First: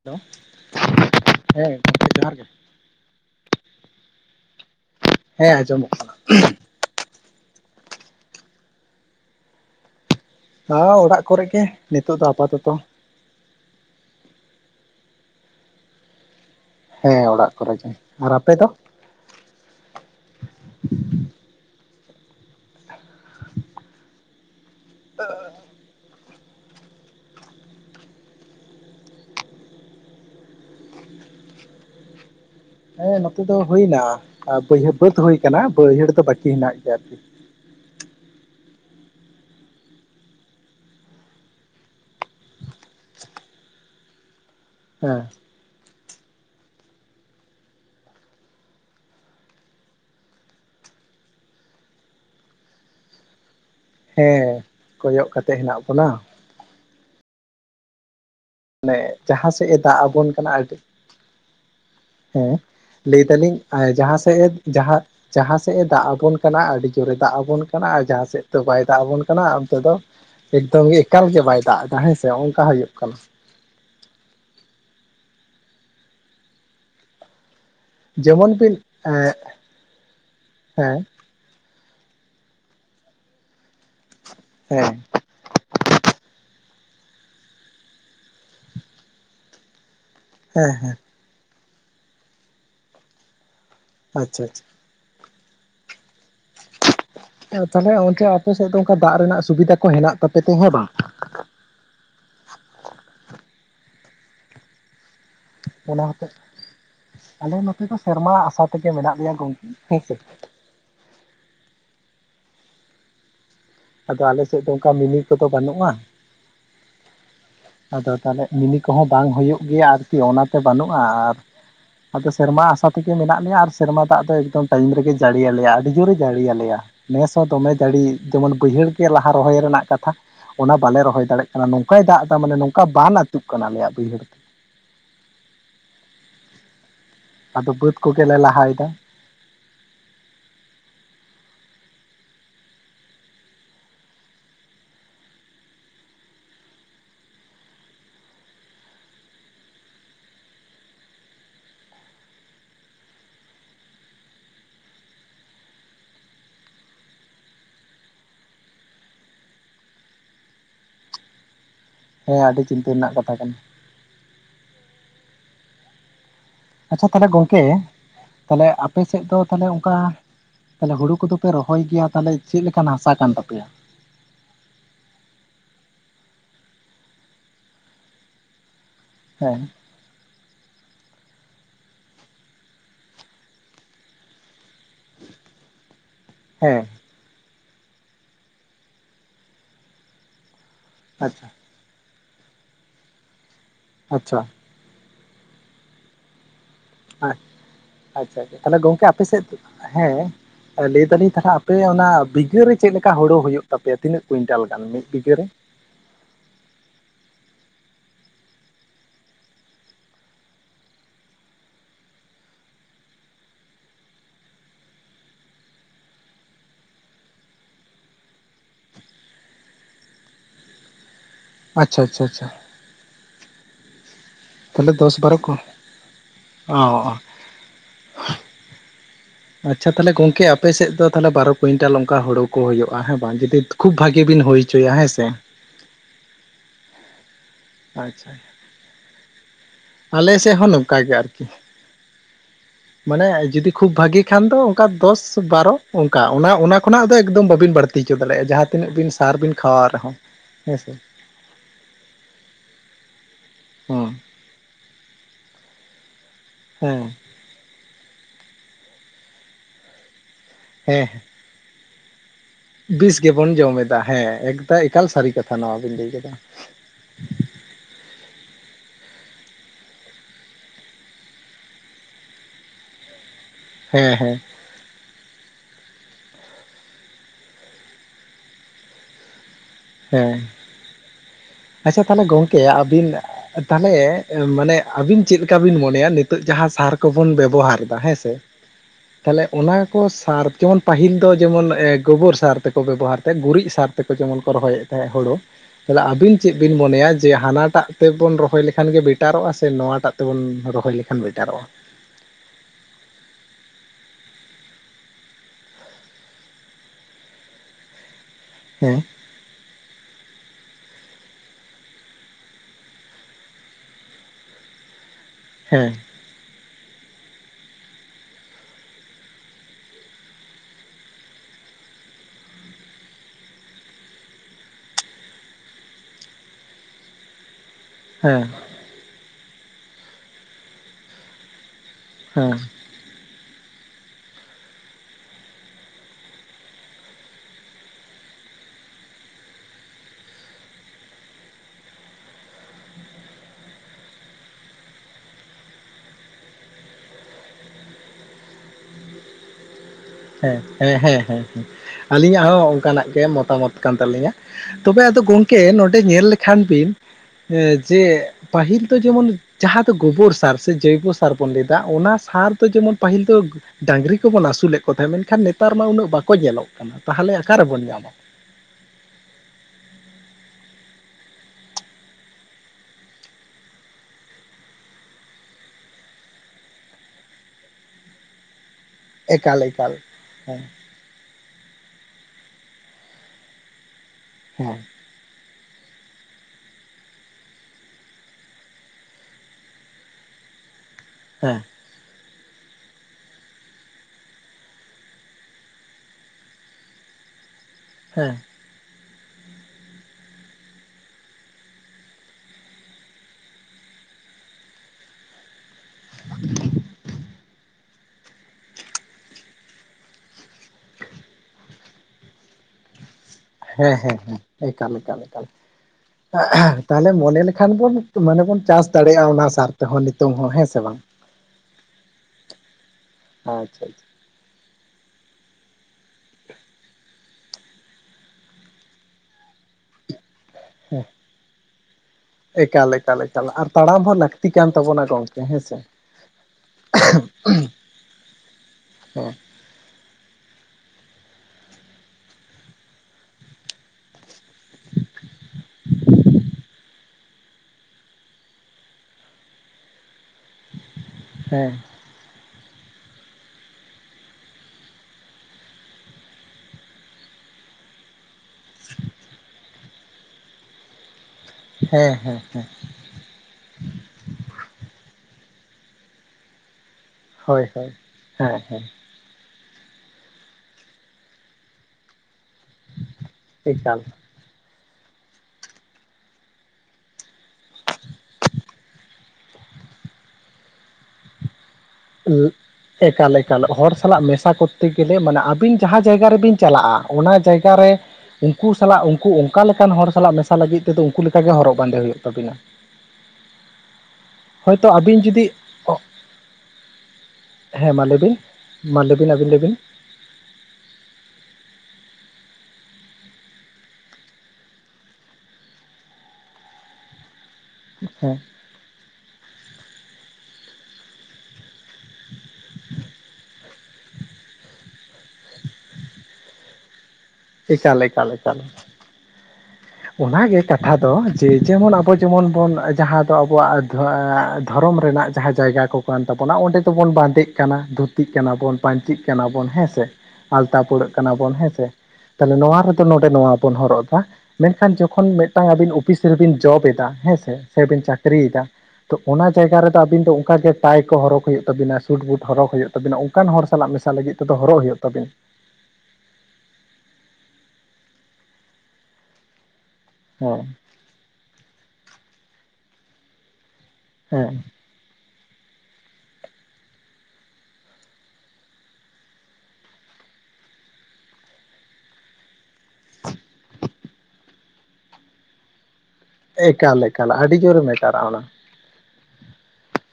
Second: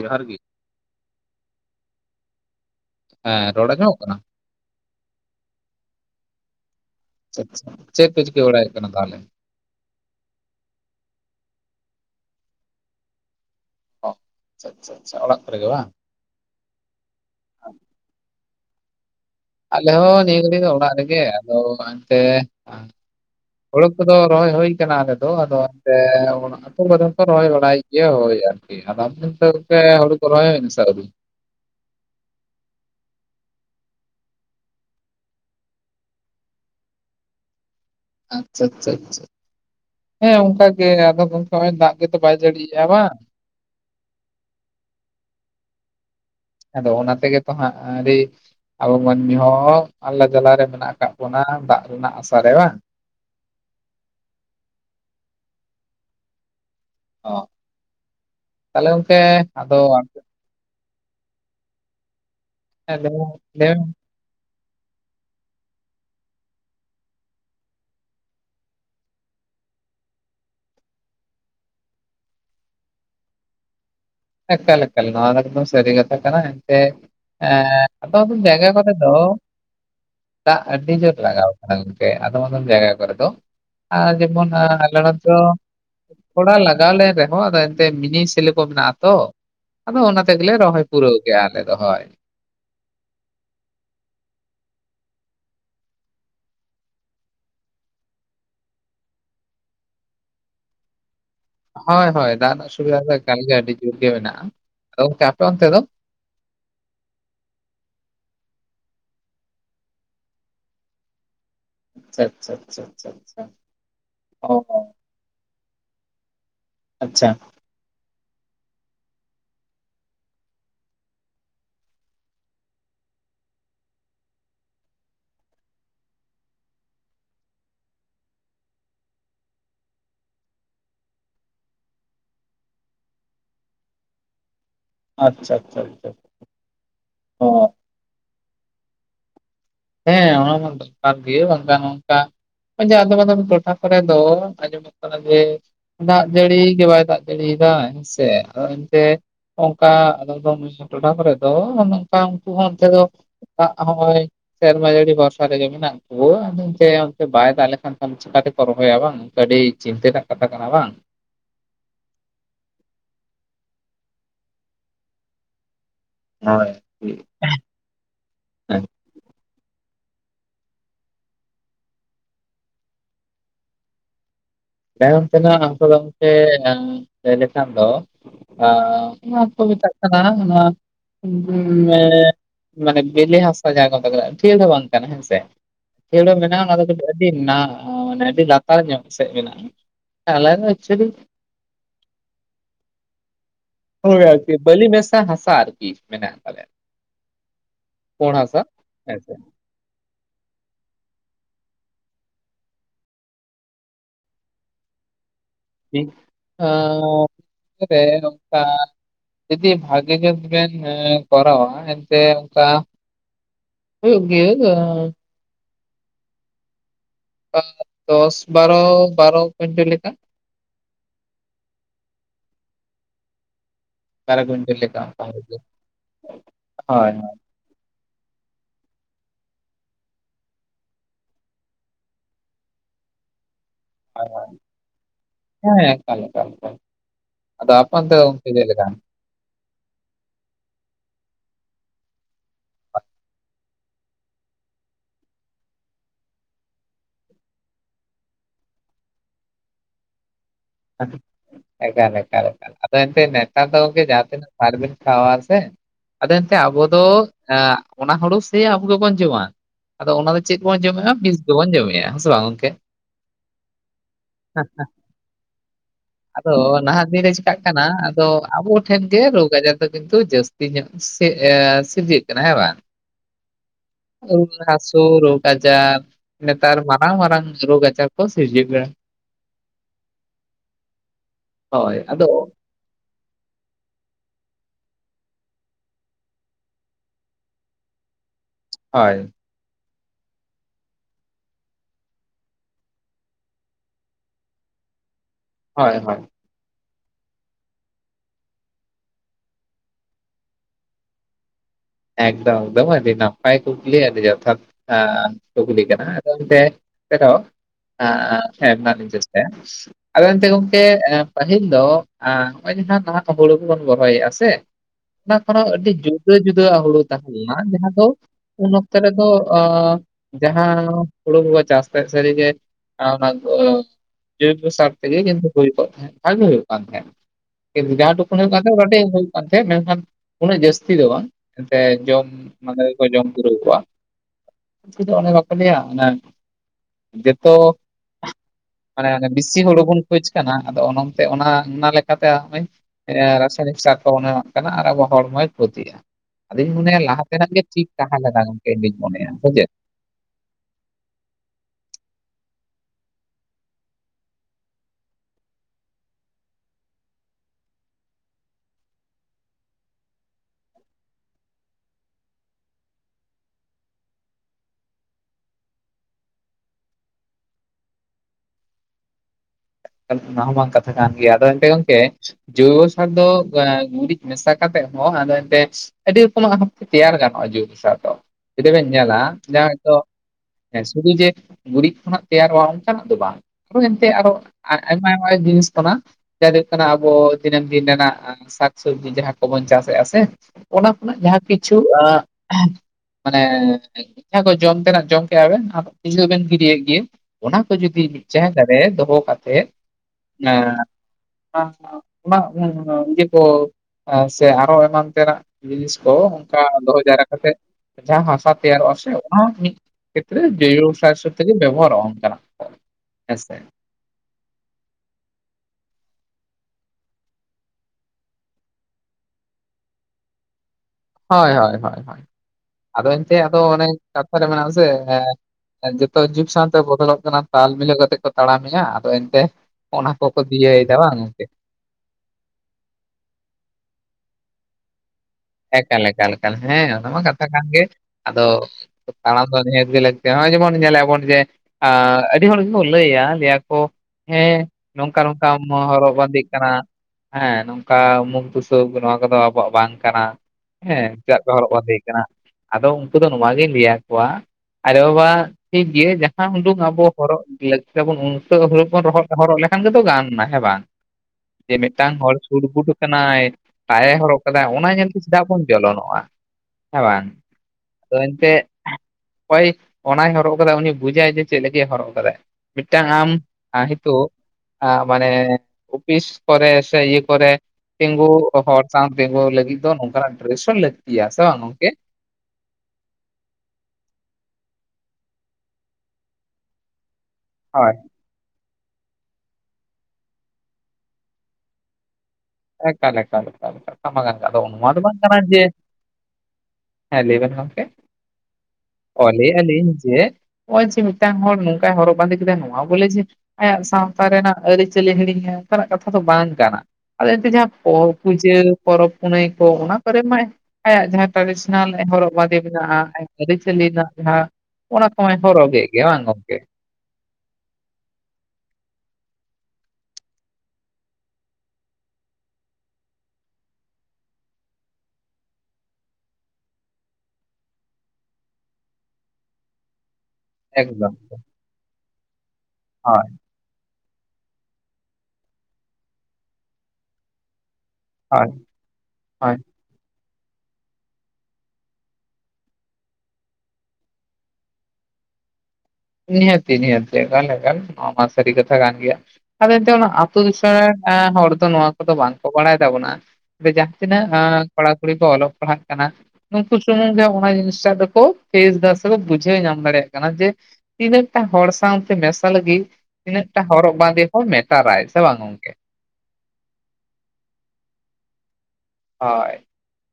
ᱡᱚᱦᱟᱨ ᱜᱮ ᱦᱮᱞᱚ ᱦᱮᱸ ᱜᱚᱢᱠᱮ ᱡᱚᱦᱟᱨ ᱜᱮ ᱦᱮᱸ ᱨᱚᱲ ᱟᱸᱡᱚᱢᱚᱜ ᱠᱟᱱᱟ? ᱦᱮᱸ ᱟᱸᱡᱚᱢᱚᱜ ᱠᱟᱱᱟ ᱟᱪᱷᱟ ᱟᱪ ᱪᱷᱟ ᱪᱮᱫ ᱠᱚ ᱪᱤᱠᱟᱹ ᱵᱟᱲᱟ ᱠᱟᱱᱟ ᱛᱟᱦᱚᱞᱮ ᱦᱚ ᱚᱲᱟᱜ ᱠᱚᱨᱮ ᱜᱮ ᱱᱤᱛᱚᱜ ᱫᱚ ᱟᱯᱟᱛᱚ ᱛᱚ ᱚ ᱟᱪ ᱪᱷᱟ ᱟᱪ ᱪᱷᱟ ᱟᱪ ᱪᱷᱟ ᱚᱲᱟᱜ ᱠᱚᱨᱮᱜ ᱜᱮ ᱵᱟᱝ ᱦᱮᱸ ᱚᱲᱟᱜ ᱠᱚᱨᱮ ᱜᱮ ᱟᱨ ᱟᱯᱮ ᱫᱚ ᱟᱞᱮ ᱦᱚ ᱱᱤᱭᱟᱹ ᱜᱷᱟᱹᱲᱤᱡ ᱫᱚ ᱚᱲᱟᱜ ᱨᱮᱜᱮ ᱟᱫᱚ ᱮᱱᱛᱮ ᱦᱩᱲᱩ ᱠᱚᱫᱚ ᱨᱚᱦᱚᱭ ᱦᱩᱭ ᱠᱟᱱᱟ ᱟᱞᱮ ᱫᱚ ᱟᱫᱚ ᱚᱱᱛᱮ ᱠᱚ ᱨᱚᱦᱚᱭ ᱵᱟᱲᱟᱭ ᱮᱫ ᱜᱮᱭᱟ ᱦᱳᱭ ᱟᱨᱠᱤ ᱟᱫᱚᱢ ᱦᱩᱲᱩ ᱠᱚ ᱨᱚᱦᱚᱭ ᱮᱫᱟ ᱥᱮ ᱟᱣᱨᱤ ᱦᱮᱸ ᱱᱚᱛᱮ ᱫᱚ ᱦᱩᱭᱱᱟ ᱵᱟᱹᱭᱦᱟᱹᱲ ᱵᱟᱹᱫᱽ ᱦᱩᱭ ᱟᱠᱟᱱᱟ ᱵᱟᱹᱭᱦᱟᱹᱲ ᱫᱚ ᱵᱟᱹᱠᱤ ᱦᱮᱱᱟᱜ ᱜᱮᱭᱟ ᱟᱨᱠᱤ ᱟᱪᱪᱷᱟ ᱟᱪᱪᱷᱟ ᱟᱪᱪᱷᱟ ᱦᱮᱸ ᱚᱱᱠᱟ ᱜᱮ ᱟᱫᱚ‌ ᱜᱚᱢᱠᱮ ᱱᱚᱜᱼᱚᱭ ᱫᱟᱜ ᱜᱮᱛᱚ ᱵᱟᱭ ᱡᱟᱹᱲᱤᱭᱮᱜᱼᱟ ᱵᱟᱝ ᱦᱮᱸ ᱟᱫᱚ ᱚᱱᱟ ᱛᱮᱜᱮ ᱛᱚ ᱦᱟᱸᱜ ᱟᱹᱰᱤ ᱟᱵᱚ ᱢᱟᱹᱱᱢᱤ ᱦᱚᱸ ᱟᱞᱟ ᱡᱟᱞᱟ ᱨᱮ ᱢᱮᱱᱟᱜ ᱟᱠᱟᱫ ᱵᱚᱱᱟ ᱫᱟᱜ ᱨᱮᱱᱟᱜ ᱟᱥᱟᱨᱮ ᱵᱟᱝ ᱦᱮᱸ ᱠᱚᱭᱚᱜ ᱠᱟᱛᱮ ᱦᱮᱱᱟᱜ ᱵᱚᱱᱟ ᱚ ᱛᱟᱦᱚᱞᱮ ᱢᱟᱱᱮ ᱜᱚᱝᱠᱮ ᱡᱟᱦᱟᱸ ᱥᱮᱫ ᱟᱫᱚ ᱮ ᱫᱟᱜ ᱟᱵᱚᱱ ᱠᱟᱱᱟ ᱟᱹᱰᱤ ᱦᱮᱸ ᱮᱠᱟᱞ ᱞᱟᱹᱭ ᱫᱟᱞᱤᱧ ᱡᱟᱦᱟᱸ ᱥᱮᱫ ᱡᱟᱦᱟᱸ ᱡᱟᱦᱟᱸ ᱥᱮᱫ ᱮ ᱫᱟᱜ ᱟᱵᱚᱱ ᱠᱟᱱᱟ ᱟᱹᱰᱤ ᱡᱳᱨᱮ ᱫᱟᱜ ᱟᱵᱚᱱ ᱠᱟᱱᱟ ᱟᱨ ᱡᱟᱦᱟᱸ ᱥᱮᱫ ᱫᱚ ᱵᱟᱭ ᱫᱟᱜ ᱟᱵᱚᱱ ᱠᱟᱱᱟ ᱚᱱᱛᱮ ᱫᱚ ᱮᱠᱫᱚᱢ ᱜᱮ ᱮᱠᱟᱞ ᱜᱮ ᱵᱟᱭ ᱫᱟᱜ ᱟᱠᱟᱫᱟ ᱦᱮᱥᱮ ᱳᱠᱟ ᱦᱩᱭᱩᱠᱟᱱᱟ ᱮᱠᱟᱞ ᱮᱠᱟᱞ ᱱᱚᱣᱟ ᱫᱚ ᱮᱠᱫᱚᱢ ᱥᱟᱹᱨᱤ ᱠᱟᱛᱷᱟ ᱠᱟᱱᱟ ᱮᱱᱛᱮ ᱚᱠᱟ ᱚᱠᱟ ᱡᱮᱢᱚᱱ ᱡᱟᱭᱜᱟ ᱵᱤᱱ ᱠᱚᱨᱮ ᱫᱚ ᱦᱮᱸ ᱫᱟᱜ ᱟᱹᱰᱤ ᱦᱮᱸ ᱡᱳᱨ ᱞᱟᱜᱟᱣ ᱟᱠᱟᱱᱟ ᱟᱫᱚᱢ ᱟᱫᱚᱢ ᱡᱟᱭᱜᱟ ᱠᱚ ᱨᱮ ᱫᱚ ᱟᱨ ᱡᱮᱢᱚᱱᱚ ᱦᱮᱸ ᱟᱞᱮ ᱨᱮᱱ ᱚ ᱛᱷᱚᱲᱟ ᱞᱟᱜᱟᱣ ᱞᱮᱱ ᱨᱮᱦᱚᱸ ᱟᱫᱚ ᱮᱱᱛᱮ ᱢᱤᱱᱤ ᱥᱤᱞᱳ ᱠᱚ ᱢᱮᱱᱟᱜ-ᱟ ᱛᱚ ᱟᱫᱚ ᱚᱱᱟ ᱛᱮᱜᱮ ᱞᱮ ᱦᱮᱸ ᱨᱚᱦᱚᱭ ᱯᱩᱨᱟᱹᱣ ᱜᱮᱭᱟ ᱟᱞᱮ ᱫᱚ ᱦᱳᱭ ᱟᱪᱪᱷᱟ ᱟᱪᱪᱷᱟ ᱛᱟᱦᱚ ᱞᱮ ᱚᱱᱛᱮ ᱟᱯᱮ ᱥᱮᱫ ᱫᱚ ᱚᱱᱠᱟ ᱫᱟᱜ ᱨᱮᱱᱟᱜ ᱥᱩᱵᱤᱫᱟ ᱠᱚ ᱦᱮᱱᱟᱜ ᱛᱟᱯᱮ ᱛᱮ ᱦᱮᱸ ᱵᱟᱝ ᱦᱳᱭ ᱦᱳᱭ ᱫᱟᱜ ᱨᱮᱱᱟᱜ ᱥᱩᱵᱤᱫᱷᱟ ᱫᱚ ᱮᱠᱟᱞ ᱜᱮ ᱟᱹᱰᱤ ᱡᱳᱨ ᱜᱮ ᱢᱮᱱᱟᱜᱼᱟ ᱟᱫᱚ ᱜᱚᱢᱠᱮ ᱟᱯᱮ ᱚᱱᱛᱮ ᱫᱚ ᱚᱱᱟ ᱦᱚᱛᱮᱫ ᱟᱞᱮ ᱱᱚᱛᱮ ᱫᱚ ᱥᱮᱨᱢᱟ ᱟᱥᱟ ᱛᱮᱜᱮ ᱢᱮᱱᱟᱜ ᱞᱮᱭᱟ ᱜᱚᱝᱠᱮ ᱦᱮᱸ ᱥᱮ ᱟᱪᱪᱷᱟ ᱟᱪᱪᱷᱟ ᱟᱪᱪᱷᱟ ᱟᱪᱪᱷᱟ ᱟᱪᱪᱷᱟ ᱟᱫᱚ ᱟᱞᱮ ᱚ ᱥᱮᱫ ᱫᱚ ᱚᱱᱠᱟ ᱢᱤᱱᱤ ᱠᱚᱫᱚ ᱵᱟᱹᱱᱩᱜᱼᱟ ᱟᱪᱪᱷᱟ ᱟᱫᱚ ᱛᱟᱦᱚᱞᱮ ᱢᱤᱱᱤ ᱠᱚᱦᱚᱸ ᱵᱟᱝ ᱦᱩᱭᱩᱜ ᱜᱮᱭᱟ ᱟᱨᱠᱤ ᱚᱱᱟᱛᱮ ᱵᱟᱹᱱᱩᱜᱼᱟ ᱟᱨ ᱟᱫᱚ ᱥᱮᱨᱢᱟ ᱟᱥᱟ ᱛᱮᱜᱮ ᱢᱮᱱᱟᱜ ᱞᱮᱭᱟ ᱟᱨ ᱥᱮᱨᱢᱟ ᱫᱟᱜ ᱫᱚ ᱮᱠᱫᱚᱢ ᱴᱟᱭᱤᱢ ᱨᱮᱜᱮ ᱡᱟᱹᱲᱤᱭᱟ ᱞᱮᱭᱟ ᱟᱹᱰᱤ ᱡᱳᱨᱮ ᱡᱟᱹᱲᱤᱭᱟ ᱞᱮᱭᱟ ᱱᱮᱥ ᱦᱚᱸ ᱫᱚᱢᱮ ᱡᱟᱹᱲᱤ ᱡᱮᱢᱚᱱ ᱵᱟᱹᱭᱦᱟᱹᱲ ᱜᱮ ᱞᱟᱦᱟ ᱨᱚᱦᱚᱭ ᱨᱮᱱᱟᱜ ᱠᱟᱛᱷᱟ ᱚᱱᱟ ᱵᱟᱞᱮ ᱨᱚᱦᱚᱭ ᱫᱟᱲᱮᱭᱟᱜ ᱠᱟᱱᱟ ᱱᱚᱝᱠᱟᱭ ᱫᱟᱜ ᱮᱫᱟ ᱢᱟᱱᱮ ᱱᱚᱝᱠᱟ ᱵᱟᱱ ᱟᱹᱛᱩᱜ ᱠᱟᱱᱟ ᱟᱞᱮᱭᱟᱜ ᱵᱟᱹᱭᱦᱟᱹᱲ ᱛᱮ ᱟᱪᱪᱷᱟ ᱟᱪᱪᱷᱟ ᱟᱪᱪᱷᱟ ᱚ ᱟᱫᱚ ᱵᱟᱹᱫᱽ ᱠᱚᱜᱮ ᱞᱮ ᱞᱟᱦᱟᱭᱮᱫᱟ ᱦᱮᱸ ᱚᱱᱟ ᱢᱟ ᱫᱚᱨᱠᱟᱨ ᱜᱮ ᱵᱟᱝᱠᱷᱟᱱ ᱱᱚᱝᱠᱟ ᱡᱮ ᱟᱫᱚᱢ ᱟᱫᱚᱢ ᱴᱚᱴᱷᱟ ᱠᱚᱨᱮ ᱫᱚ ᱟᱸᱡᱚᱢᱚᱜ ᱠᱟᱱᱟ ᱡᱮ ᱫᱟᱜ ᱡᱟᱹᱲᱤ ᱜᱮ ᱵᱟᱭ ᱫᱟᱜ ᱡᱟᱹᱲᱤᱭᱮᱫᱟ ᱥᱮ ᱚᱱᱛᱮ ᱚᱱᱠᱟ ᱟᱫᱚ ᱴᱚᱴᱷᱟ ᱠᱚᱨᱮ ᱫᱚ ᱱᱚᱝᱠᱟ ᱩᱱᱠᱩ ᱦᱚᱸ ᱚᱱᱛᱮ ᱫᱚ ᱫᱟᱜ ᱦᱚᱜ ᱚᱭ ᱥᱮᱨᱢᱟ ᱡᱟᱹᱲᱤ ᱵᱚᱨᱥᱟ ᱨᱮ ᱡᱮ ᱢᱮᱱᱟᱜ ᱠᱚ ᱚᱱᱛᱮ ᱵᱟᱭ ᱫᱟᱜ ᱞᱮᱠᱷᱟᱱ ᱪᱤᱠᱟᱹ ᱛᱮᱠᱚ ᱨᱚᱦᱚᱭᱟ ᱵᱟᱝ ᱟᱹᱰᱤ ᱪᱤᱱᱛᱟᱹ ᱨᱮᱱᱟᱜ ᱠᱟᱛᱷᱟ ᱠᱟᱱᱟ ᱵᱟᱝ ᱦᱮᱸ ᱟᱹᱰᱤ ᱪᱤᱱᱛᱟᱹ ᱨᱮᱱᱟᱜ ᱠᱟᱛᱷᱟ ᱠᱟᱱᱟ ᱦᱳᱭ ᱟᱪᱪᱷᱟ ᱛᱟᱦᱞᱮ ᱜᱚᱝᱠᱮ ᱛᱟᱦᱞᱮ ᱟᱯᱮ ᱥᱮᱫ ᱫᱚ ᱛᱟᱦᱚᱞᱮ ᱚᱱᱠᱟ ᱛᱟᱦᱚᱞᱮ ᱦᱩᱲᱩ ᱠᱚᱫᱚ ᱯᱮ ᱨᱚᱦᱚᱭ ᱜᱮᱭᱟ ᱛᱟᱦᱚᱞᱮ ᱪᱮᱫ ᱞᱮᱠᱟᱱ ᱦᱟᱥᱟ ᱠᱟᱱ ᱛᱟᱯᱮᱭᱟ ᱟᱞᱮ ᱚᱱᱛᱮᱱᱟᱜ ᱦᱟᱥᱟ ᱫᱚ ᱞᱟᱹᱭ ᱞᱮᱠᱷᱟᱱ ᱫᱚ ᱚᱱᱟ ᱠᱚ ᱦᱮᱸ ᱢᱮᱛᱟᱜ ᱚᱱᱟ ᱢᱟᱱᱮ ᱵᱤᱞᱤ ᱦᱟᱥᱟ ᱡᱟᱦᱟᱸ ᱠᱚ ᱢᱮᱛᱟᱜ ᱟᱹᱴᱷᱭᱟᱹᱲ ᱦᱚᱸ ᱵᱟᱝ [unintelligible] ᱦᱮᱸᱥᱮ ᱠᱷᱮᱞᱳ [unintelligible] ᱢᱮᱱᱟᱜᱼᱟ ᱚᱱᱟ ᱫᱚ ᱦᱮᱸ ᱠᱟᱹᱴ ᱟᱹᱰᱤ ᱢᱟᱱᱮ ᱟᱹᱰᱤ ᱞᱟᱛᱟᱨ ᱧᱚᱜ ᱥᱮᱫ ᱢᱮᱱᱟᱜᱼᱟ ᱟᱪᱪᱷᱟ [unintelligible] ᱦᱩᱠ ᱟᱪᱪᱷᱟ ᱟᱨᱠᱤ ᱵᱟᱹᱞᱤ ᱢᱮᱥᱟ ᱦᱟᱥᱟ ᱟᱨᱠᱤ ᱢᱮᱱ--ᱟ ᱟᱪᱪᱷᱟ ᱟᱪᱪᱷᱟ ᱛᱟᱦᱞᱮ ᱜᱚᱝᱠᱮ ᱟᱯᱮ ᱦᱮᱸᱥᱮ ᱥᱮᱫ ᱦᱮᱸ ᱞᱟᱹᱭ ᱫᱟᱞᱤᱧ ᱛᱟᱦᱚᱞᱮ ᱟᱯᱮᱭᱟᱜ ᱚᱱᱟ ᱵᱤᱜᱷᱟᱹᱨᱮ ᱪᱮᱫ ᱞᱮᱠᱟ ᱦᱲᱩᱳ ᱦᱩᱭᱩᱜ ᱛᱟᱯᱮᱭᱟ ᱛᱤᱱᱟᱹᱜ ᱠᱩᱭᱤᱱᱴᱟᱞ ᱜᱟᱱ ᱢᱤᱫ ᱵᱤᱜᱷᱟᱹᱨᱮ [unintelligible] ᱱᱚᱝᱠᱟ ᱡᱩᱫᱤ ᱵᱷᱟᱜᱮ ᱡᱮ ᱵᱮᱱ ᱠᱚᱨᱟᱣᱟ ᱮᱱᱛᱮ ᱚᱱᱠᱟ ᱦᱳᱭᱳᱜ ᱜᱮᱭᱟ ᱫᱚᱥ ᱵᱟᱨᱚ ᱵᱟᱨᱚ ᱠᱩᱭᱤᱱᱴᱮᱞ ᱞᱮᱠᱟ ᱟᱪᱪᱷ ᱟᱪᱷᱟ ᱟᱪᱪᱷᱟ ᱵᱟᱨᱚ ᱠᱩᱭᱩᱱᱴᱟᱞ ᱛᱟᱦᱚᱞᱮ ᱞᱮᱠᱟ ᱫᱚᱥ ᱚᱱᱠᱟ ᱵᱟᱨᱚ ᱦᱩᱭᱩᱜ ᱠᱚ ᱜᱮᱭᱟ ᱚ ᱦᱚᱭ ᱚ ᱦᱚᱭ ᱟᱪᱪᱷᱟ ᱛᱟᱦᱚ ᱞᱮ ᱜᱚᱝᱠᱮ ᱟᱯᱮ ᱥᱮᱫ ᱫᱚ ᱚᱱᱠᱟ ᱵᱟᱨᱚ ᱠᱩᱭᱤᱱᱴᱟᱞ ᱚᱱᱠᱟ ᱦᱳᱲᱩ ᱠᱚ ᱦᱩᱭᱩᱜᱼᱟ ᱦᱮᱸ ᱵᱟᱝ ᱡᱩᱫᱤ ᱠᱷᱩᱵ ᱵᱷᱟᱹᱜᱤ ᱦᱳᱭ᱾ ᱵᱤᱱ ᱦᱩᱭ ᱚᱪᱚᱭᱟ ᱦᱮᱸ ᱥᱮ ᱦᱮᱸ ᱮᱠᱟᱞ ᱮᱠᱟᱞ ᱟᱫᱚ ᱟᱯᱮ ᱚᱱᱛᱮ ᱟᱪᱪᱷᱟ ᱪᱮᱫ ᱞᱮᱠᱟ ᱟᱞᱮ ᱥᱮᱫ ᱦᱚᱸ ᱱᱚᱝᱠᱟ ᱜᱮ ᱟᱨᱠᱤ ᱢᱟᱱᱮ ᱡᱩᱫᱤ ᱠᱷᱩᱵ ᱵᱷᱟᱜᱤ ᱠᱷᱟᱱ ᱫᱚ ᱚᱱᱠᱟ ᱫᱚᱥ ᱵᱟᱨᱚ ᱚᱱᱠᱟ ᱚᱱᱟ ᱚᱱᱟ ᱠᱷᱚᱱᱟᱜ ᱫᱚ ᱮᱠᱫᱚᱢ ᱵᱟᱵᱤᱱ ᱵᱟᱹᱲᱛ ᱛᱤ ᱦᱚᱪᱚ ᱫᱮᱲᱟᱜᱼᱟ ᱡᱟᱦᱟᱸ ᱛᱤᱱᱟᱹᱜ ᱵᱤᱱ ᱥᱟᱨ ᱵᱤᱱ ᱠᱷᱟᱣᱟᱣ ᱨᱮᱦᱚᱸ ᱦᱮᱸᱥᱮ ᱮᱠᱟᱞ ᱮᱠᱟᱞ ᱟᱫᱚ ᱮᱱᱛᱮ ᱱᱮᱛᱟᱨ ᱫᱚ ᱜᱚᱢᱠᱮ ᱦᱩᱸ ᱡᱟᱦᱟ ᱛᱤᱱᱟ. ᱜ ᱥᱟᱨᱵᱮᱱ ᱠᱷᱟᱣᱟᱣᱟ ᱥᱮ ᱟᱫᱚ ᱮᱱᱛᱮᱫ ᱟᱵᱚ ᱦᱮᱸ ᱫᱚ ᱚᱱᱟ ᱦᱩᱲᱩ ᱥᱮ ᱟᱵᱚ ᱜᱮᱵᱚᱱ ᱡᱚᱢᱟ ᱟᱫᱚ ᱚᱱᱟ ᱫᱚ ᱪᱮᱫ ᱵᱚᱱ ᱦᱮᱸ ᱡᱚᱢᱮᱜ-ᱟ ᱵᱤᱥ ᱜᱮᱵᱚᱱ ᱡᱚᱢᱮᱫ ᱟ ᱦᱮ ᱥᱮ ᱵᱟᱝ ᱜᱚᱢᱠᱮ ᱵᱤᱥ ᱜᱮᱵᱚᱱ ᱡᱚᱢ ᱮᱫᱟ ᱦᱮᱸ ᱮᱠ ᱮᱠᱟᱞ ᱥᱟᱹᱨᱤ ᱠᱟᱛᱷᱟ ᱱᱚᱣᱟᱵᱤᱱ ᱞᱟᱹᱭ ᱠᱮᱫᱟ ᱟᱫᱚ ᱱᱟᱦᱟᱜ ᱫᱤᱱᱨᱮ ᱪᱤᱠᱟᱜ ᱠᱟᱱᱟ ᱟᱫᱚ ᱟᱵᱚ ᱴᱷᱮᱱ ᱜᱮ ᱨᱳᱜᱽ ᱟᱡᱟᱨ ᱫᱚ ᱠᱤᱱᱛᱩ ᱡᱟᱹᱥᱛᱤ ᱧᱚᱜ ᱥᱤᱨᱡᱟᱹᱜ ᱠᱟᱱᱟ ᱦᱮᱸ ᱵᱟᱝ ᱦᱮᱸ ᱦᱮᱸ [unintelligible] ᱛᱚ ᱨᱳᱜ ᱟᱡᱪᱟᱨ ᱱᱮᱛᱟᱨ ᱢᱟᱨᱟᱝ ᱢᱟᱨᱟᱝ ᱨᱳᱜ ᱟᱡᱪᱟᱨ ᱠᱚ ᱥᱤᱨᱡᱟᱹᱜ ᱠᱟᱱᱟ ᱦᱮᱸ ᱦᱳᱭ ᱟᱪᱪᱷᱟ ᱛᱟᱦᱚᱞᱮ ᱟᱫᱚ ᱜᱚᱝᱠᱮ ᱟᱹᱵᱤᱱ ᱛᱟᱦᱚᱞᱮ ᱢᱟᱱᱮ ᱟᱵᱤᱱ ᱪᱮᱫᱠᱟ ᱵᱤᱱ ᱢᱚᱱᱮᱭᱟ ᱱᱤᱛᱚᱜ ᱡᱟᱦᱟᱸ ᱥᱟᱨ ᱠᱚᱵᱚᱱ ᱵᱮᱵᱚᱦᱟᱨ ᱮᱫᱟ ᱦᱮᱸ ᱥᱮ ᱦᱳᱭ ᱛᱟᱦᱚᱞᱮ ᱚᱱᱟ ᱠᱚ ᱥᱟᱨ ᱡᱮᱢᱚᱱ ᱯᱟᱹᱦᱤᱞ ᱫᱚ ᱡᱮᱢᱚᱱ ᱜᱳᱵᱚᱨ ᱥᱟᱨ ᱛᱮᱠᱚ ᱵᱮᱵᱚᱦᱟᱨ ᱛᱟᱦᱮ ᱜᱩᱨᱤᱡ ᱥᱟᱨ ᱠᱚ ᱡᱮᱢᱚᱱ ᱠᱚ ᱨᱚᱦᱚᱭᱮᱫ ᱛᱟᱦᱮᱸᱫ ᱦᱩᱲᱩ ᱛᱮ ᱦᱳᱭ ᱦᱳᱭ ᱟᱵᱤᱱ ᱪᱮᱫ ᱵᱤᱱ ᱢᱚᱱᱮᱭᱟ ᱡᱮ ᱦᱟᱱᱟᱴᱟᱜ ᱛᱮᱵᱚᱱ ᱨᱚᱦᱚᱭ ᱞᱮᱠᱷᱟᱱ ᱜᱮ ᱵᱮᱴᱟᱨᱚᱜᱼᱟ ᱥᱮ ᱱᱚᱣᱟᱴᱟᱜ ᱛᱮᱵᱚᱱ ᱨᱚᱦᱚᱭ ᱞᱮᱠᱷᱟᱱ ᱵᱮᱴᱟᱨᱚᱜᱼᱟ ᱮᱠᱫᱚᱢ ᱮᱠᱫᱚᱢ ᱟᱹᱰᱤ ᱱᱟᱯᱟᱭ ᱠᱩᱠᱞᱤ ᱟᱹᱰᱤ ᱡᱚᱛᱷᱟᱛ ᱠᱩᱠᱞᱤ ᱠᱟᱱᱟ ᱟᱫᱚ ᱮᱱᱛᱮ ᱦᱮᱸ [unintelligible] ᱟᱫᱚ ᱮᱱᱛᱮ ᱜᱚᱝᱠᱮ ᱯᱟᱹᱦᱤᱞ ᱫᱚ ᱱᱚᱜ ᱚᱭ ᱡᱟᱦᱟᱸ ᱱᱟᱦᱟᱜ ᱦᱩᱲᱩ ᱠᱚᱵᱚᱱ ᱨᱚᱦᱚᱭᱮᱫᱼᱟ ᱥᱮ ᱚᱱᱟ ᱠᱷᱚᱱᱚ ᱦᱮᱸ ᱟᱹᱰᱤ ᱡᱩᱫᱟᱹ ᱡᱩᱫᱟᱹᱣᱟᱜ ᱦᱩᱲᱩ ᱛᱟᱦᱮᱸ ᱞᱮᱱᱟ ᱡᱟᱦᱟᱸ ᱫᱚ ᱩᱱ ᱚᱠᱛᱚ ᱨᱮᱫᱚ ᱡᱟᱦᱟᱸ ᱦᱩᱲᱩ ᱠᱚᱵᱚ ᱪᱟᱥ ᱛᱟᱦᱮᱫ ᱥᱟᱹᱨᱤᱜᱮ ᱚᱱᱟ ᱠᱚ ᱡᱳᱭᱵᱚ ᱥᱟᱨ ᱛᱮᱜᱮ ᱠᱤᱱᱛᱩ ᱦᱩᱭ ᱠᱚᱜ ᱛᱟᱦᱮᱫ ᱵᱷᱟᱜᱮ ᱦᱩᱭᱩᱜ ᱠᱟᱱ ᱛᱟᱦᱮᱸᱫ ᱡᱟᱦᱟᱸ ᱴᱩᱠᱩᱴᱩᱱ ᱦᱮᱸ ᱦᱩᱭᱩᱜ ᱠᱟᱱ ᱛᱟᱦᱮᱸᱫ ᱢᱚᱴᱟᱢᱩᱴᱤ ᱦᱩᱭᱩᱜ ᱠᱟᱱ ᱛᱟᱦᱮᱸᱫ ᱢᱮᱱᱠᱷᱟᱱ ᱩᱱᱟᱹᱜ ᱡᱟᱹᱥᱛᱤ ᱫᱚ ᱵᱟᱝ ᱮᱱ ᱥᱮ ᱡᱚᱢ ᱦᱮᱸ ᱢᱟᱱᱮᱠᱚ ᱡᱚᱢ ᱯᱩᱨᱟᱹᱣ ᱠᱚᱣᱟ ᱩᱱᱠᱩ ᱫᱚ ᱚᱱᱮ ᱵᱟᱠᱚ ᱞᱟᱹᱭᱟ ᱚᱱᱟ ᱡᱮᱛᱚ ᱢᱟᱱᱮ ᱵᱤᱥᱤ ᱦᱩᱲᱩ ᱵᱚᱱ ᱠᱷᱚᱡ ᱠᱟᱱᱟ ᱟᱫᱚ ᱚᱱᱟᱛᱮ ᱚᱱᱟ ᱚᱱᱟ ᱞᱮᱠᱟᱛᱮ ᱱᱚᱜ ᱚᱭ ᱨᱟᱥᱟᱭᱱᱤᱠ ᱥᱟᱨ ᱠᱚ ᱵᱚᱱ ᱮᱢᱟᱜ ᱠᱟᱱᱟ ᱟᱨ ᱟᱵᱚ ᱦᱚᱲᱢᱚᱭ ᱠᱷᱚᱛᱤᱜᱼᱟ ᱟᱫᱚᱧ ᱢᱚᱱᱮᱭᱟ ᱞᱟᱦᱟ ᱛᱮᱱᱟᱜ ᱜᱮ ᱴᱷᱤᱠ ᱛᱟᱦᱮᱸ ᱞᱮᱱᱟ ᱜᱚᱢᱠᱮ ᱤᱧᱫᱩᱧ ᱢᱚᱱᱮᱭᱟ ᱥᱮ ᱪᱮᱫ ᱦᱮᱸ ᱦᱮᱸ ᱦᱮᱸ ᱦᱮᱸ ᱦᱮᱸ ᱟᱹᱞᱤᱧᱟᱜ ᱦᱚᱸ ᱚᱱᱠᱟᱱᱟᱜ ᱜᱮ ᱢᱚᱛᱟᱢᱚᱛ ᱠᱟᱱ ᱛᱟᱹᱞᱤᱧᱟ ᱛᱚᱵᱮ ᱟᱫᱚ ᱜᱚᱝᱠᱮ ᱱᱚᱰᱮ ᱧᱮᱞ ᱞᱮᱠᱷᱟᱱ ᱵᱤᱱ ᱡᱮ ᱯᱟᱹᱦᱤᱞ ᱫᱚ ᱡᱮᱢᱚᱱ ᱡᱟᱦᱟᱸ ᱫᱚ ᱜᱳᱵᱚᱨ ᱥᱟᱨ ᱥᱮ ᱡᱳᱭᱵᱚ ᱥᱟᱨ ᱵᱚᱱ ᱞᱟᱹᱭᱫᱟ ᱚᱱᱟ ᱥᱟᱨ ᱫᱚ ᱡᱮᱢᱚᱱ ᱯᱟᱹᱦᱤᱞ ᱫᱚ ᱰᱟᱝᱨᱤ ᱠᱚᱵᱚᱱ ᱟᱹᱥᱩᱞᱮᱫ ᱠᱚ ᱛᱟᱦᱮᱸᱫ ᱢᱮᱱᱠᱷᱟᱱ ᱱᱮᱛᱟᱨ ᱢᱟ ᱩᱱᱟᱹᱜ ᱵᱟᱠᱚ ᱧᱮᱞᱚᱜ ᱠᱟᱱᱟ ᱛᱟᱦᱚᱞᱮ ᱚᱠᱟᱨᱮᱵᱚᱱ ᱧᱟᱢᱟ ᱚᱱᱟᱦᱚ ᱵᱟᱝ ᱠᱟᱛᱷᱟ ᱠᱟᱱ ᱜᱮᱭᱟ ᱟᱫᱚ ᱮᱱᱛᱮ ᱜᱚᱢᱠᱮ ᱡᱳᱭᱵᱚᱥᱟᱨ ᱫᱚ ᱜᱩᱨᱤᱡ ᱢᱮᱥᱟ ᱠᱟᱛᱮᱫ ᱦᱚᱸ ᱟᱫᱚ ᱮᱱᱛᱮ ᱟᱹᱰᱤ ᱨᱚᱠᱚᱢᱟᱜᱛᱮ ᱛᱮᱭᱟᱨ ᱜᱟᱱᱚᱜᱼᱟ ᱡᱩᱭᱵᱚ ᱥᱟᱨ ᱫᱚ ᱡᱩᱫᱤ ᱵᱮᱱ ᱧᱮᱞᱟ ᱮᱠᱟᱞ ᱡᱟᱦᱟᱸ ᱮᱠᱟᱞ ᱫᱚ ᱦᱮᱸ ᱦᱩ ᱡᱮ ᱜᱩᱨᱤᱡ ᱠᱷᱚᱱᱟᱜ ᱛᱮᱭᱟᱨᱚᱜᱼᱟ ᱚᱱᱠᱟᱱᱟᱜ ᱫᱚ ᱵᱟᱝ ᱮᱱᱛᱮ ᱟᱨᱦᱚ ᱦᱮᱸ ᱟᱨ ᱟᱭᱢᱟ ᱟᱭᱢᱟ ᱡᱤᱱᱤᱥ ᱠᱟᱱᱟ ᱡᱟᱦᱟᱸ ᱦᱩᱭᱩᱜ ᱠᱟᱱᱟ ᱟᱵᱚ ᱫᱤᱱᱟᱹᱢ ᱫᱤᱱ ᱨᱮᱱᱟᱜ ᱥᱟᱠᱥᱚᱵᱽᱡᱤ ᱡᱟᱦᱟᱸ ᱠᱚᱵᱚᱱ ᱪᱟᱥᱮᱫᱼᱟ ᱥᱮ ᱚᱱᱟ ᱠᱷᱚᱱᱟᱜ ᱡᱟᱦᱟᱸ ᱦᱮᱸ ᱠᱤᱪᱷᱩ ᱢᱟᱱᱮ ᱡᱚᱢᱛᱮᱱᱟᱜ ᱡᱚᱢ ᱠᱮᱟᱵᱮᱱ ᱠᱤᱡᱩ ᱵᱮᱱ ᱜᱤᱰᱤᱭᱮᱫ ᱜᱮ ᱚᱱᱟ ᱠᱚ ᱡᱩᱫᱤ ᱢᱤᱫ ᱦᱮᱸ ᱡᱟᱭᱜᱟ ᱨᱮ ᱫᱚᱦᱚ ᱠᱟᱛᱮᱫ [unintelligible] ᱤᱭᱟᱹ ᱠᱚ ᱥᱮ ᱟᱨᱦᱚ ᱮᱢᱟᱱ ᱛᱮᱱᱟᱜ ᱡᱤᱱᱤᱥ ᱠᱚ ᱚᱱᱠᱟ ᱫᱚᱦᱚ ᱡᱟᱣᱨᱟ ᱠᱟᱛᱮᱫ ᱡᱟᱦᱟᱸ ᱦᱟᱥᱟ ᱛᱮᱭᱟᱨᱚᱜ ᱟᱥᱮ ᱚᱱᱟ ᱢᱤᱫ ᱠᱷᱮᱛᱨᱮ ᱡᱳᱭᱳ ᱥᱟᱨ ᱦᱤᱥᱟᱹᱵ ᱛᱮᱜᱮ ᱵᱮᱵᱚᱦᱟᱨᱚᱜᱼᱟ ᱚᱱᱠᱟ ᱱᱟᱜ ᱦᱮᱸ ᱥᱮ ᱦᱮᱸ ᱦᱮᱸ ᱦᱮᱸ ᱮᱠᱟᱞ ᱮᱠᱟᱞ ᱮᱠᱟᱞ [inaudible] ᱛᱟᱦᱞᱮ ᱢᱚᱱᱮ ᱞᱮᱠᱷᱟᱱ ᱵᱚᱱ ᱢᱟᱱᱮ ᱵᱚᱱ ᱪᱟᱥ ᱫᱟᱲᱮᱭᱟᱜᱼᱟ ᱚᱱᱟ ᱥᱟᱨ ᱛᱮᱦᱚᱸ ᱱᱤᱛᱚᱝ ᱦᱚᱸ ᱦᱮᱸ ᱥᱮ ᱵᱟᱝ ᱦᱳᱭ ᱦᱳᱭ ᱦᱳᱭ ᱦᱳᱭ ᱟᱫᱚ ᱮᱱᱛᱮ ᱟᱫᱚ ᱟᱪᱪᱷᱟ ᱚᱱᱮ ᱟᱪᱪᱷᱟ ᱠᱟᱛᱷᱟᱨᱮ ᱢᱮᱱᱟᱜᱼᱟ ᱟᱥᱮ ᱦᱮᱸ ᱡᱚᱛᱚ ᱡᱩᱜᱽ ᱥᱟᱶᱛᱮ ᱵᱚᱫᱚᱞᱚᱜ ᱠᱟᱱᱟ ᱛᱟᱞ ᱢᱤᱞᱟᱹᱣ ᱠᱟᱛᱮᱜ ᱠᱚ ᱛᱟᱲᱟᱢᱮᱜ - ᱟ ᱟᱫᱚ ᱮᱱᱛᱮ ᱚᱱᱟ ᱯᱚᱠ ᱫᱤᱭᱟᱹᱭᱫᱟ ᱦᱮᱸ ᱵᱟᱝ ᱮᱠᱟᱞ ᱮᱠᱟᱞ ᱮᱠᱟᱞ ᱟᱨ ᱛᱟᱲᱟᱢ ᱦᱚᱸ ᱞᱟᱹᱠᱛᱤ ᱠᱟᱱ ᱛᱟᱵᱚᱱᱟ ᱜᱚᱝᱠᱮ ᱦᱮᱸᱥᱮ ᱮᱠᱟᱞ ᱮᱠᱟᱞ ᱮᱠᱟᱞ ᱦᱮᱸ ᱚᱱᱟᱢᱟ ᱠᱟᱛᱷᱟ ᱠᱟᱱ ᱜᱮ ᱟᱫᱚ ᱦᱮᱸ ᱱᱚᱜᱼᱚᱭ ᱡᱮᱢᱚᱱ ᱧᱮᱞᱵᱚᱱ ᱡᱮ ᱟᱹᱰᱤ ᱦᱚᱲ ᱜᱮᱵᱚᱱ ᱞᱟᱹᱭᱟ ᱞᱭᱟ ᱠᱚ ᱦᱮᱸ ᱱᱚᱝᱠᱟ ᱱᱚᱝᱠᱟᱢ ᱦᱚᱨᱚᱜ ᱵᱟᱸᱫᱮᱜ ᱠᱟᱱᱟ ᱦᱮᱸ ᱱᱚᱝᱠᱟ ᱩᱢᱩᱠ ᱫᱩᱥᱩᱠ ᱱᱚᱣᱟ ᱠᱚᱫᱚ ᱟᱵᱚᱣᱟᱜ ᱵᱟᱝ ᱠᱟᱱᱟ ᱦᱮᱸ ᱪᱟᱜ ᱠᱚ ᱦᱚᱨᱚᱜ ᱦᱮᱸ ᱵᱟᱸᱫᱮ ᱠᱟᱱᱟ ᱟᱫᱚ ᱩᱱᱠᱩ ᱫᱚ ᱱᱚᱣᱟᱜᱤᱧ ᱞᱟᱹᱭ ᱟᱠᱚᱣᱟ ᱟᱨᱮ ᱵᱟᱵᱟ ᱴᱷᱤᱠ ᱜᱮᱭᱟ ᱡᱟᱦᱟᱸ ᱦᱩᱰᱩᱝ ᱟᱵᱚ ᱦᱚᱨᱚᱜ ᱞᱟᱹᱠᱛᱟᱵᱚᱱ [unintelligible] [unintelligible] ᱵᱚᱱ ᱦᱚᱨᱚᱜ ᱞᱮᱠᱷᱟᱱ ᱜᱮᱛᱚ ᱜᱟᱱ ᱮᱱᱟ ᱦᱮᱸ ᱵᱟᱝ ᱡᱮ ᱢᱤᱫᱴᱟᱝ ᱦᱮᱸ ᱦᱚᱲ ᱦᱮᱸ ᱥᱩᱲ ᱵᱩᱴ ᱟᱠᱟᱱᱟᱭ ᱴᱟᱭ ᱦᱚᱨᱚᱜ ᱠᱟᱱᱟᱫᱟᱭ ᱚᱱᱟ ᱧᱮᱞᱛᱮ ᱪᱮᱫᱟᱜ ᱵᱚᱱ ᱡᱚᱞᱚᱱᱚᱜᱼᱟ ᱦᱮᱸ ᱵᱟᱝ ᱦᱳᱭ ᱦᱳᱭ ᱟᱫᱚ ᱦᱮᱸ ᱮᱱᱛᱮᱫ ᱦᱮᱸ ᱚᱠᱚᱭ ᱚᱱᱟᱭ ᱦᱚᱨᱚᱜ ᱟᱠᱟᱫᱟ ᱩᱱᱤ ᱵᱩᱡᱟᱭ ᱡᱮ ᱪᱮᱫ ᱞᱟᱹᱜᱤᱫ ᱦᱚᱨᱚᱜ ᱟᱠᱟᱫᱟ ᱢᱤᱫᱴᱟᱝ ᱟᱢ ᱮᱠᱟᱞ ᱦᱤᱛᱳᱜ ᱟ ᱢᱟᱱᱮ ᱚᱯᱷᱤᱥ ᱠᱚᱨᱮ ᱥᱮ ᱤᱭᱟᱹ ᱠᱚᱨᱮ ᱛᱤᱝᱜᱩ ᱦᱚᱲ ᱥᱟᱶ ᱛᱤᱝᱜᱩ ᱞᱟᱹᱜᱤᱫ ᱫᱚ ᱱᱚᱝᱠᱟᱱᱟᱜ ᱰᱨᱮᱥ ᱦᱚᱸ ᱞᱟᱹᱠᱛᱤᱭᱟ ᱥᱮ ᱵᱟᱝ ᱜᱚᱝᱠᱮ ᱩ [unintelligible] ᱮᱠᱟᱞ ᱮᱠᱟᱞ ᱦᱚᱲ ᱥᱟᱞᱟᱜ ᱢᱮᱥᱟ ᱠᱚᱨᱛᱮ ᱜᱮᱞᱮ ᱢᱟᱱᱮ ᱟᱹᱵᱤᱱ ᱡᱟᱦᱟᱸ ᱡᱟᱭᱜᱟ ᱨᱮᱵᱤᱱ ᱪᱟᱞᱟᱜᱼᱟ ᱚᱱᱟ ᱡᱟᱭᱜᱟ ᱪᱟᱨᱮ ᱦᱳᱭ ᱩᱱᱠᱩ ᱥᱟᱞᱟᱜ ᱩᱱᱠᱩ ᱚᱱᱠᱟ ᱞᱮᱠᱟᱱ ᱦᱚᱲ ᱥᱟᱞᱟᱜ ᱢᱮᱥᱟ ᱞᱟᱹᱜᱤᱫ ᱛᱮᱫᱚ ᱩᱱᱠᱩ ᱞᱮᱠᱟ ᱜᱮ ᱦᱚᱨᱚᱜ ᱵᱟᱸᱫᱮ ᱦᱩᱭᱩᱜ ᱛᱟᱵᱤᱱᱟ ᱮᱠᱟ ᱮᱠᱟᱞ ᱠᱟᱛᱷᱟ ᱠᱟᱱ ᱜᱮᱭᱟ ᱱᱟᱣᱟ ᱦᱳᱭᱛᱳ ᱫᱚ ᱵᱟᱝ ᱟᱹᱵᱤᱱ ᱠᱟᱱᱟ‌ ᱡᱩᱫᱤ ᱡᱮ ᱦᱮᱸ ᱞᱟ. ᱭᱵᱮᱱ ᱦᱮᱸ ᱢᱟ ᱞᱟᱹᱭ ᱵᱤᱱ ᱢᱟ ᱚ ᱵᱤᱱ ᱟᱹᱵᱤᱱ ᱞᱟᱹᱭ ᱟᱹ ᱵᱤᱱ ᱞᱤᱧ ᱡᱮ ᱱᱚᱜᱼᱚᱭ ᱡᱮ ᱢᱤᱫᱴᱟᱝ ᱦᱚᱲ ᱱᱚᱝᱠᱟᱭ ᱦᱚᱨᱚᱜ ᱵᱟᱸᱫᱮ ᱠᱮᱫᱟ ᱱᱚᱣᱟ ᱵᱚᱞᱮ ᱡᱮ ᱟᱭᱟᱜ ᱥᱟᱶᱛᱟ ᱨᱮᱱᱟᱜ ᱟᱹᱨᱤᱪᱟᱹᱞᱤ ᱦᱤᱲᱤᱧᱟ ᱚᱱᱠᱟᱱᱟᱜ ᱠᱟᱛᱷᱟ ᱫᱚ ᱵᱟᱝ ᱠᱟᱱᱟ ᱟ ᱡᱟᱦᱟᱸ ᱦᱮᱸ ᱯᱩᱡᱟᱹ ᱯᱚᱨᱟᱠᱚᱵᱽ ᱯᱩᱱᱟᱹᱭ ᱠᱚ ᱚᱱᱟ ᱠᱚᱨᱮ ᱢᱟᱭ ᱟᱭᱟᱜ ᱡᱟᱦᱟᱸ ᱴᱨᱟᱰᱤᱥᱚᱱᱟᱞ ᱦᱚᱨᱚᱜ ᱵᱟᱸᱫᱮ ᱢᱮᱱᱟᱜᱼᱟ, ᱟᱹᱨᱤ-ᱪᱟᱹᱞᱤ ᱨᱮᱱᱟᱜ ᱡᱟᱦᱟᱸ ᱚᱱᱟ ᱠᱚᱦᱚᱭ ᱦᱚᱨᱚᱜ ᱜᱮᱜ-ᱜᱮ ᱦᱟᱝ ᱜᱚᱢᱠᱮ? ᱦᱤᱥᱟᱞ ᱮᱠᱟᱞ ᱮᱠᱟᱞ ᱾ [inaudible] ᱚᱱᱟᱜᱮ ᱠᱟᱛᱷᱟ ᱫᱚ ᱡᱮ ᱡᱮᱢᱚᱱ ᱟᱵᱚ ᱡᱮᱢᱚᱱ ᱵᱚᱱ ᱡᱟᱦᱟᱸ ᱫᱚ ᱟᱵᱚᱣᱟᱜ ᱫᱷᱚ-ᱮ-ᱫᱷᱚᱨᱚᱢ ᱨᱮᱱᱟᱜ ᱡᱟᱦᱟᱸ ᱡᱟᱭᱜᱟ ᱠᱚ ᱠᱟᱱ ᱛᱟᱵᱚᱱᱟ ᱚᱸᱰᱮ ᱫᱚᱵᱚᱱ ᱵᱟᱸᱫᱮᱜ ᱠᱟᱱᱟ, ᱫᱷᱩᱛᱤᱜ ᱠᱟᱱᱟ ᱵᱚᱱ, ᱯᱟᱹᱧᱪᱤᱜ ᱠᱟᱱᱟ ᱵᱚᱱ, ᱦᱮᱸ ᱥᱮ? ᱟᱞᱛᱟ ᱯᱟᱹᱨᱟᱹᱜ ᱮᱠᱫᱚᱢ ᱠᱟᱱᱟ ᱵᱚᱱ ᱦᱮᱸᱥᱮ ᱛᱟᱦᱞᱮ ᱱᱚᱣᱟ ᱨᱮᱫᱚ ᱦᱳᱭ ᱱᱚᱰᱮ ᱱᱚᱣᱟ ᱵᱚᱱ ᱦᱚᱨᱚᱜ ᱮᱫᱟ ᱢᱮᱱᱠᱷᱟᱱ ᱡᱚᱠᱷᱚᱱ ᱢᱤᱫᱴᱟᱝ ᱟᱵᱤᱱ ᱚᱯᱷᱤᱥ ᱨᱮᱵᱤᱱ ᱡᱚᱵ ᱮᱫᱟ ᱦᱮᱸᱵᱤᱱ ᱪᱟᱹᱠᱨᱤ ᱦᱳᱭ ᱪᱟᱹᱠᱨᱤᱭᱮᱫᱟ ᱛᱚ ᱦᱳᱭ ᱚᱱᱟ ᱡᱟᱭᱜᱟ ᱨᱮᱫᱚ ᱟᱹᱵᱤᱱ ᱫᱚ ᱚᱱᱠᱟᱜᱮ ᱴᱟᱭ ᱠᱚ ᱦᱚᱨᱚᱜ ᱦᱩᱭᱩᱜ ᱛᱟᱹᱵᱤᱱᱟ ᱥᱩᱴᱵᱩᱴ ᱦᱚᱨᱚᱜ ᱦᱩᱭᱩᱜ ᱛᱟᱵᱤᱱᱟ ᱚᱱᱠᱟᱱ ᱦᱚᱲ ᱥᱟᱞᱟᱜ ᱢᱮᱥᱟ ᱞᱟᱹᱜᱤᱫ ᱛᱮᱫᱚ ᱦᱚᱨᱚᱜ ᱦᱩᱭᱩᱜ ᱛᱟᱹᱵᱤᱱᱟ ᱱᱤᱦᱟᱹᱛᱤ ᱱᱤᱦᱟᱹᱛᱤ ᱮᱠᱟᱞ ᱮᱠᱟᱞ ᱱᱚᱣᱟ ᱢᱟ ᱥᱟᱹᱨᱤ ᱠᱟᱛᱷᱟ ᱠᱟᱱ ᱜᱮᱭᱟ ᱟᱫᱚ ᱮᱱᱛᱮ ᱚᱱᱟ ᱟᱹᱛᱩ ᱦᱮᱸ ᱫᱤᱥᱚᱢ ᱨᱮ ᱦᱚᱲ ᱫᱚ ᱱᱚᱣᱟ ᱠᱚᱫᱚ ᱵᱟᱝᱠᱚ ᱵᱟᱲᱟᱭ ᱛᱟᱵᱚᱱᱟ ᱡᱟᱦᱟᱸ ᱛᱤᱱᱟᱹᱜ ᱦᱮᱸ ᱠᱚᱲᱟ-ᱠᱩᱲᱤ ᱠᱚ ᱚᱞᱚᱜ ᱯᱟᱲᱦᱟᱜ ᱠᱟᱱᱟ ᱾ ᱱᱩᱠᱩ ᱥᱩᱢᱩᱝ ᱜᱮ ᱚᱱᱟ ᱡᱤᱱᱤᱥ ᱴᱟᱜ ᱫᱚᱠᱚ ᱯᱷᱮᱥ ᱫᱟ ᱥᱮᱠᱚ ᱵᱩᱡᱷᱟᱹᱣ ᱧᱟᱢ ᱫᱟᱲᱮᱭᱟᱜ ᱠᱟᱱᱟ ᱡᱮ ᱛᱤᱱᱟᱹᱜᱴᱟ ᱦᱚᱲ ᱥᱟᱶᱛᱮ ᱢᱮᱥᱟ ᱞᱟᱹᱜᱤᱫ ᱛᱤᱱᱟᱹᱜᱴᱟ ᱦᱚᱨᱚᱜ ᱵᱟᱸᱫᱮ ᱦᱚᱸᱭ ᱢᱮᱴᱟᱨᱟᱭ ᱥᱮ ᱵᱟᱝ ᱜᱚᱝᱠᱮ? ᱮᱠᱟᱞ ᱮᱠᱟᱞ ᱟᱰᱤ ᱡᱳᱨᱮ ᱢᱮᱴᱟᱨᱟ ᱚᱱᱟ ᱾ ᱦᱚᱭ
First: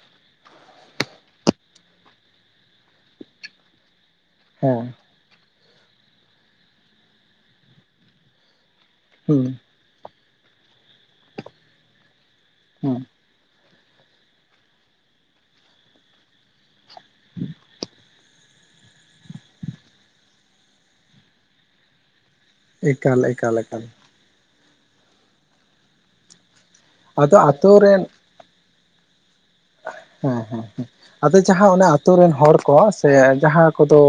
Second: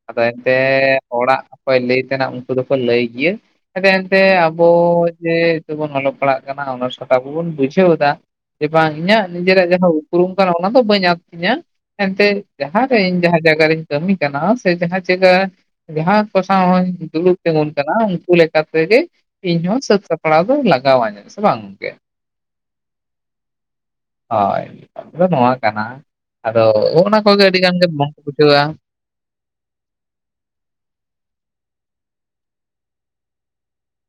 ᱟᱫᱚ ᱮᱱᱛᱮᱜ ᱦᱚᱲᱟᱜ ᱚᱠᱚᱭ ᱞᱟᱹᱭ ᱛᱮᱱᱟ ᱩᱱᱠᱩ ᱫᱚᱠᱚ ᱞᱟᱹᱭ ᱜᱤᱭᱟᱹ ᱾ ᱟᱫᱚ ᱮᱱᱛᱮ ᱟᱵᱚ ᱦᱮᱸ ᱡᱮ ᱤᱛᱚᱜ ᱵᱚᱱ ᱚᱞᱚᱜ ᱯᱟᱲᱦᱟᱜ ᱠᱟᱱᱟ ᱚᱱᱟ ᱥᱟᱛᱟ ᱟᱵᱚ ᱵᱚᱱ ᱵᱩᱡᱷᱟᱹᱣ ᱫᱟ ᱾ ᱡᱮ ᱵᱟᱝ ᱤᱧᱟᱹᱜ ᱦᱩᱸ ᱱᱤᱡᱮᱨᱟᱜ ᱡᱟᱦᱟᱸ ᱩᱯᱨᱩᱢ ᱠᱟᱱᱟ ᱚᱱᱟ ᱫᱚ ᱵᱟᱹᱧ ᱟᱫ ᱛᱤᱧᱟᱹ ᱮᱱᱛᱮ ᱦᱩᱸ ᱡᱟᱦᱟᱸᱨᱮ ᱤᱧ ᱡᱟᱦᱟ ᱡᱟᱭᱜᱟ ᱨᱤᱧ ᱠᱟᱹᱢᱤ ᱠᱟᱱᱟ ᱥᱮ ᱡᱟᱦᱟᱸ ᱡᱟᱭᱜᱟ ᱡᱟᱦᱟᱸ ᱠᱚ ᱥᱟᱶ ᱦᱚᱧ ᱫᱩᱲᱩᱵ ᱛᱤᱜᱩᱱ ᱠᱟᱱᱟ ᱩᱱᱠᱩ ᱞᱮ ᱠᱟᱛᱮ ᱜᱮ ᱤᱧ ᱦᱚᱸ ᱥᱟᱹᱛ ᱥᱟᱯᱲᱟᱣ ᱫᱚ ᱞᱟᱜᱟᱣᱟᱹᱧᱟᱹ ᱥᱮ ᱵᱟᱝ ᱜᱚᱢᱠᱮ? ᱮᱠᱟᱞ ᱮᱠᱟᱞ ᱮᱠᱟᱞ ᱾ ᱦᱳᱭ ᱫᱚ ᱱᱚᱣᱟ ᱠᱟᱱᱟ ᱟᱫᱚ ᱦᱚᱸᱜᱼᱱᱟ ᱟᱫᱚ ᱠᱚᱜᱮ ᱟᱹᱰᱤ ᱜᱟᱱ ᱟᱛᱳ ᱜᱮ ᱨᱮᱱ ᱵᱟᱝᱠᱚ ᱵᱩᱡᱷᱟᱹᱣᱟ ᱾ ᱦᱮᱸ ᱦᱮᱸ ᱦᱮᱸ ᱾ ᱟᱫᱚ ᱡᱟᱦᱟᱸ ᱚᱱᱟ ᱟᱛᱳ ᱨᱮᱱ ᱦᱚᱲ ᱠᱚ ᱥᱮ ᱡᱟᱦᱟᱸ ᱠᱚᱫᱚ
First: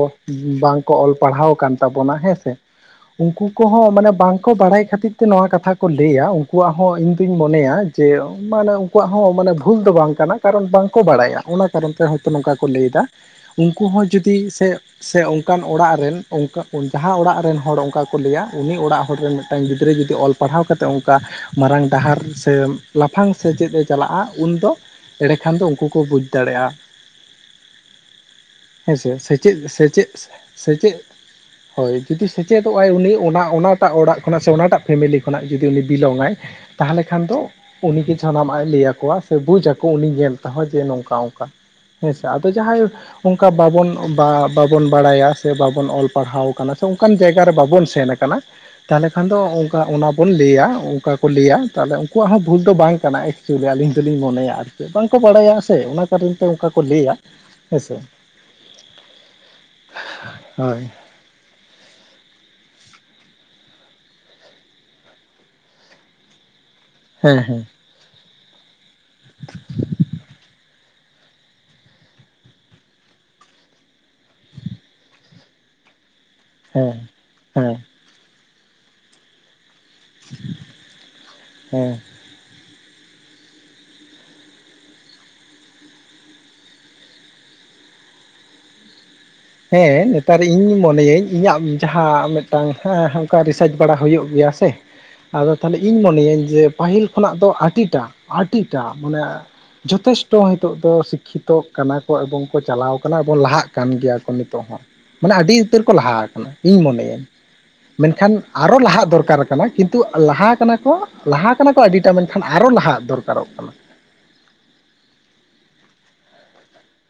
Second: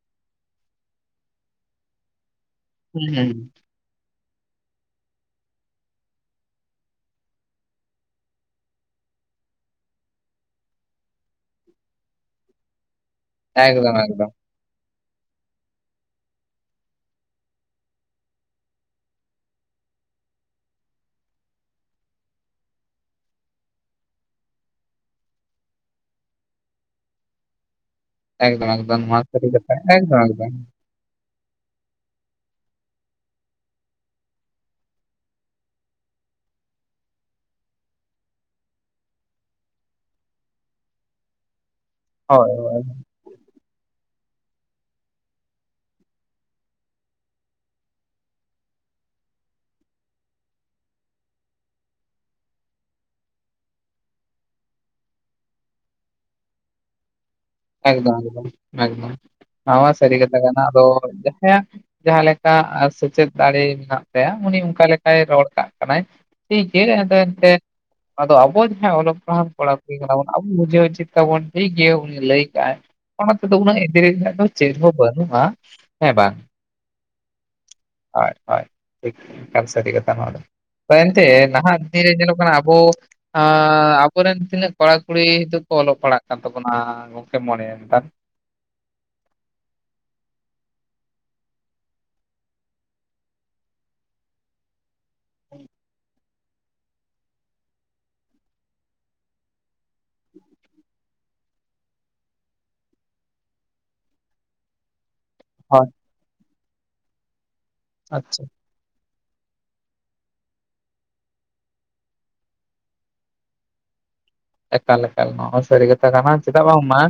ᱵᱟᱝ ᱠᱚ ᱚᱞ ᱯᱟᱲᱦᱟᱣ ᱠᱟᱱ ᱾ ᱛᱟᱵᱚᱱᱟ ᱦᱮᱸ ᱥᱮ ᱦᱩᱸ ᱦᱩᱸ ᱩᱱᱠᱩ ᱠᱚᱦᱚᱸ ᱢᱟᱱᱮ ᱵᱟᱝ ᱠᱚ ᱵᱟᱲᱟᱭ ᱠᱷᱟᱛᱤᱨ ᱛᱮ ᱱᱚᱣᱟ ᱠᱟᱛᱷᱟ ᱠᱚ ᱞᱟᱹᱭᱟ ᱩᱱᱠᱩ ᱣᱟᱜ ᱦᱚᱸ ᱤᱧ ᱫᱩᱧ ᱢᱚᱱᱮᱭᱟ ᱡᱮ ᱢᱟᱱᱮ ᱠᱚᱣᱟᱜ ᱦᱚᱸ ᱢᱟᱱᱮ ᱵᱷᱩᱞ ᱫᱚ ᱵᱟᱝ ᱠᱟᱱᱟ ᱾ ᱠᱟᱨᱚᱱ ᱵᱟᱝ ᱠᱚ ᱵᱟᱲᱟᱭᱟ ᱚᱱᱟ ᱠᱟᱨᱚᱱ ᱛᱮ ᱦᱚᱭ ᱛᱚ ᱱᱚᱝᱠᱟ ᱠᱚ ᱞᱟᱹᱭ ᱫᱟ ᱾ ᱩᱱᱠᱩ ᱮᱠᱫᱚᱢ ᱦᱚᱸ ᱮᱠᱫᱚᱢ ᱡᱩᱫᱤ ᱥᱮ ᱥᱮ ᱚᱝᱠᱟᱱ ᱚᱲᱟᱜ ᱨᱮᱱ ᱚᱱᱠᱟ ᱚᱝ-ᱯᱟᱲᱦᱟᱣ ᱚᱲᱟᱜ ᱨᱮᱱ ᱦᱚᱲ ᱚᱱᱠᱟ ᱠᱚ ᱞᱟᱹᱭᱟ ᱩᱱᱤ ᱚᱲᱟᱜ ᱦᱚᱲ ᱨᱮᱱ ᱢᱤᱫᱴᱟᱝ ᱜᱤᱫᱽᱨᱟᱹ ᱡᱩᱫᱤ ᱚᱞ ᱯᱟᱲᱦᱟᱣ ᱠᱟᱛᱮᱜ ᱚᱱᱠᱟ ᱢᱟᱨᱟᱝ ᱰᱟᱦᱟᱨ ᱥᱮ ᱞᱟᱯᱷᱟᱝ ᱥᱮ ᱪᱮᱫ ᱮ ᱪᱟᱞᱟᱜ-ᱟ ᱩᱱ ᱫᱚ ᱮᱲᱮ ᱠᱷᱟᱱ ᱫᱚ ᱩᱱᱠᱩ ᱠᱚ ᱵᱩᱡᱽ ᱫᱟᱲᱮᱜ-ᱟ ᱾ ᱮᱠᱫᱚᱢ ᱦᱮᱸ ᱮᱠᱫᱚᱢ ᱥᱮ ᱱᱚᱣᱟ ᱥᱮ ᱥᱟᱹᱨᱤ ᱠᱟᱛᱷᱟ ᱪᱮᱫ-ᱥᱮ ᱮᱠᱫᱚᱢ ᱮᱠᱫᱚᱢ ᱪᱮᱜ-ᱥᱮ ᱪᱮᱜ? ᱦᱚᱭ ᱡᱩᱫᱤ ᱥᱮᱪᱮᱫᱚᱜ-ᱟᱭ ᱩᱱᱤ ᱚᱱᱟ ᱚᱱᱟ ᱴᱟᱜ ᱚᱲᱟᱜ ᱠᱷᱚᱱᱟᱜ ᱥᱮ ᱚᱱᱟ ᱴᱟᱜ ᱯᱷᱮᱢᱮᱞᱤ ᱠᱷᱚᱱᱟᱜ ᱡᱩᱫᱤ ᱩᱱᱤ ᱵᱤᱞᱚᱝᱼᱟᱭ ᱛᱟᱦᱚᱞᱮ ᱠᱷᱟᱱ ᱫᱚ ᱩᱱᱤ ᱜᱤ ᱡᱷᱟᱱᱟᱢ ᱟᱜ ᱮ ᱞᱟᱹᱭ ᱟᱠᱚᱣᱟ ᱥᱮ ᱵᱩᱡᱟ ᱠᱚ ᱩᱱᱤ ᱧᱮᱞ ᱛᱮ ᱦᱚᱸ ᱡᱮ ᱱᱚᱝᱠᱟ ᱚᱱᱠᱟ ᱦᱮᱸ ᱥᱮ ᱟᱫᱚ ᱦᱳᱭ ᱦᱳᱭ ᱡᱟᱦᱟᱸᱭ ᱚᱝᱠᱟ ᱵᱟᱵᱚᱱ ᱵᱟ-ᱵᱟᱵᱚᱱ ᱵᱟᱲᱟᱭᱟ ᱥᱮ ᱵᱟᱵᱚᱱ ᱚᱞ ᱯᱟᱲᱦᱟᱣ ᱠᱟᱱᱟ ᱥᱮ ᱚᱱᱠᱟᱱ ᱡᱟᱭᱜᱟ ᱨᱮ ᱵᱟᱵᱚᱱ ᱥᱮᱱ ᱟᱠᱟᱱᱟ ᱾ ᱛᱟᱦᱚᱞᱮ ᱠᱷᱟᱱ ᱫᱚ ᱚᱱᱠᱟ ᱚᱱᱟ ᱵᱚᱱ ᱞᱟᱹᱭᱟ ᱚᱱᱠᱟ ᱠᱚ ᱞᱟᱹᱭᱟ ᱛᱟᱦᱚᱞᱮ ᱩᱱᱠᱩ ᱣᱟᱜ ᱦᱚᱸ ᱵᱷᱩᱞ ᱫᱚ ᱵᱟᱝ ᱠᱟᱱᱟ ᱾ ᱪᱩᱭᱞᱤ ᱟᱹᱞᱤᱧ ᱫᱚ ᱞᱤᱧ ᱢᱚᱱᱮᱭᱟ ᱟᱨ ᱠᱤ ᱵᱟᱝ ᱠᱚ ᱵᱟᱲᱟᱭᱟ ᱥᱮ ᱚᱱᱟ ᱠᱟᱨᱚᱱ ᱛᱮ ᱚᱱᱠᱟ ᱠᱚ ᱞᱟᱹᱭᱟ ᱾ ᱮᱠᱫᱚᱢ ᱮᱠᱫᱚᱢ ᱮᱠᱫᱚᱢ ᱱᱚᱣᱟ ᱢᱟ ‌ᱥᱟᱹᱨᱤ ᱠᱟᱛᱷᱟ ᱠᱟᱱᱟ ᱦᱳᱭ ᱟᱫᱚ ᱡᱟᱦᱟᱸ ᱡᱟᱦᱟᱸ ᱞᱮᱠᱟ ᱟ ᱥᱮᱪᱮᱫ ᱫᱟᱲᱮ ᱢᱮᱱᱟᱜ ᱛᱟᱭᱟ ᱩᱱᱤ ᱚᱱᱠᱟ ᱞᱮᱠᱟᱭ ᱨᱚᱲ ᱠᱟᱜ ᱠᱟᱱᱟᱭ ᱾ ᱴᱤᱡ ᱜᱮ ᱟᱫᱟ ᱦᱮᱸ ᱚᱱᱛᱮ ᱦᱮᱸ ᱟᱫᱚ ᱟᱵᱚ ᱡᱟᱦᱟᱸ ᱚᱞᱚᱜ ᱯᱟᱲᱦᱟᱜ ᱠᱚᱲᱟ ᱠᱩᱲᱤ ᱠᱟᱱᱟ ᱵᱚᱱ ᱟᱵᱚ ᱵᱩᱡᱷᱟᱹᱣ ᱩᱪᱤᱛ ᱾ ᱛᱟᱵᱚᱱ ᱴᱷᱤᱠ ᱜᱮᱭᱟᱹ ᱩᱱᱤ ᱞᱟᱹᱭ ᱠᱟᱜ-ᱟᱭ ᱚᱱᱟ ᱛᱮᱫᱚ ᱩᱱᱟᱹᱜ ᱮᱫᱽᱨᱮ ᱨᱮᱱᱟᱜ ᱫᱚ ᱪᱮᱫ ᱦᱚᱸ ᱵᱟᱹᱱᱩᱜ-ᱟ ᱦᱮᱸ ᱵᱟᱝ? ᱦᱮᱸ ᱾ [unintelligible] ᱮᱠᱟᱞ‌ ᱥᱟᱹᱨᱤ ᱠᱟᱛᱷᱟ ᱱᱚᱣᱟ ᱫᱚ ᱛᱟ ᱮᱱᱛᱮ ᱱᱟᱦᱟᱜ ᱦᱮᱸ ᱫᱤᱱ ᱨᱮ ᱧᱮᱞᱚᱜ ᱠᱟᱱᱟ ᱟᱵᱚ ᱟ ᱟᱵᱚ ᱨᱮᱱ ᱛᱤᱱᱟᱹᱜ ᱠᱚᱲᱟ ᱠᱩᱲᱤ ᱦᱤᱸᱛᱩᱜ ᱠᱚ ᱚᱞᱚᱜ ᱯᱟᱲᱦᱟᱜ ᱠᱟᱱ ᱛᱟᱵᱚᱱᱟ ᱜᱚᱝᱠᱮ ᱢᱚᱱᱮ ᱭᱟᱢ‌ ᱱᱮᱛᱟᱨᱼᱼ ᱦᱮᱸ ᱱᱮᱛᱟᱨ ᱤᱧ ᱢᱚᱱᱮ ᱭᱟᱹᱧ ᱤᱧᱟᱜ ᱡᱟᱦᱟᱸ ᱢᱮᱫᱴᱟᱝ ᱦᱮᱸ ᱚᱱᱠᱟ ᱨᱤᱥᱟᱪ ᱵᱟᱲᱟ ᱦᱩᱭᱩᱜ ᱜᱤᱭᱟ ᱥᱮᱼᱼ ᱟᱫᱚ ᱛᱟᱦᱚᱞᱮ ᱤᱧ ᱢᱚᱱᱮ ᱭᱟᱹᱧ ᱡᱮ ᱯᱟᱹᱦᱤᱞ ᱠᱷᱚᱱᱟᱜ ᱫᱚ ᱟᱰᱤ ᱴᱟᱜ ᱟᱰᱤ ᱴᱟᱜ ᱢᱟᱱᱮ ᱚᱼᱼ ᱡᱷᱚᱛᱮᱥᱴᱚ ᱦᱤᱸᱛᱚᱜ ᱫᱚ ᱥᱤᱠᱠᱷᱤᱛᱚᱜ ᱠᱟᱱᱟ ᱠᱚ ᱮᱵᱚᱝ ᱠᱚ ᱪᱟᱞᱟᱣ ᱠᱟᱱᱟ ᱵᱚᱝ ᱞᱟᱦᱟᱜ ᱠᱟᱱ ᱜᱮᱭᱟ ᱱᱤᱛᱚᱜ ᱦᱚᱸ ᱢᱟᱱᱮ ᱟᱰᱤ ᱩᱛᱟᱹᱨ ᱦᱳᱭ ᱠᱚ ᱞᱟᱦᱟ ᱟᱠᱟᱱᱟ ᱤᱧ ᱢᱚᱱᱮ ᱭᱟᱹᱧ ᱢᱮᱱᱠᱷᱟᱱ ᱟᱪᱪᱷᱟ ᱟᱼᱼ ᱟᱨᱚ ᱞᱟᱦᱟᱜ ᱫᱚᱨᱠᱟᱨ ᱠᱟᱱᱟ ᱠᱤᱱᱛᱩ ᱞᱟᱦᱟ ᱠᱟᱱᱟ ᱠᱚ ᱞᱟᱦᱟ ᱠᱟᱱᱟ ᱠᱚ ᱟᱰᱤ ᱴᱟᱜ ᱢᱮᱱ ᱠᱷᱟᱱ ᱟᱨᱚ ᱞᱟᱦᱟᱜ ᱫᱚᱨᱠᱟᱨᱚᱜ ᱠᱟᱱᱟ᱾ ᱮᱠᱟᱞ ᱮᱠᱟᱞ ᱱᱚᱶᱟ ᱦᱚᱸ ᱥᱟᱹᱨᱤ ᱠᱟᱛᱷᱟ ᱠᱟᱱᱟ ᱪᱮᱫᱟᱜ ᱵᱟᱝ ᱢᱟᱼᱼ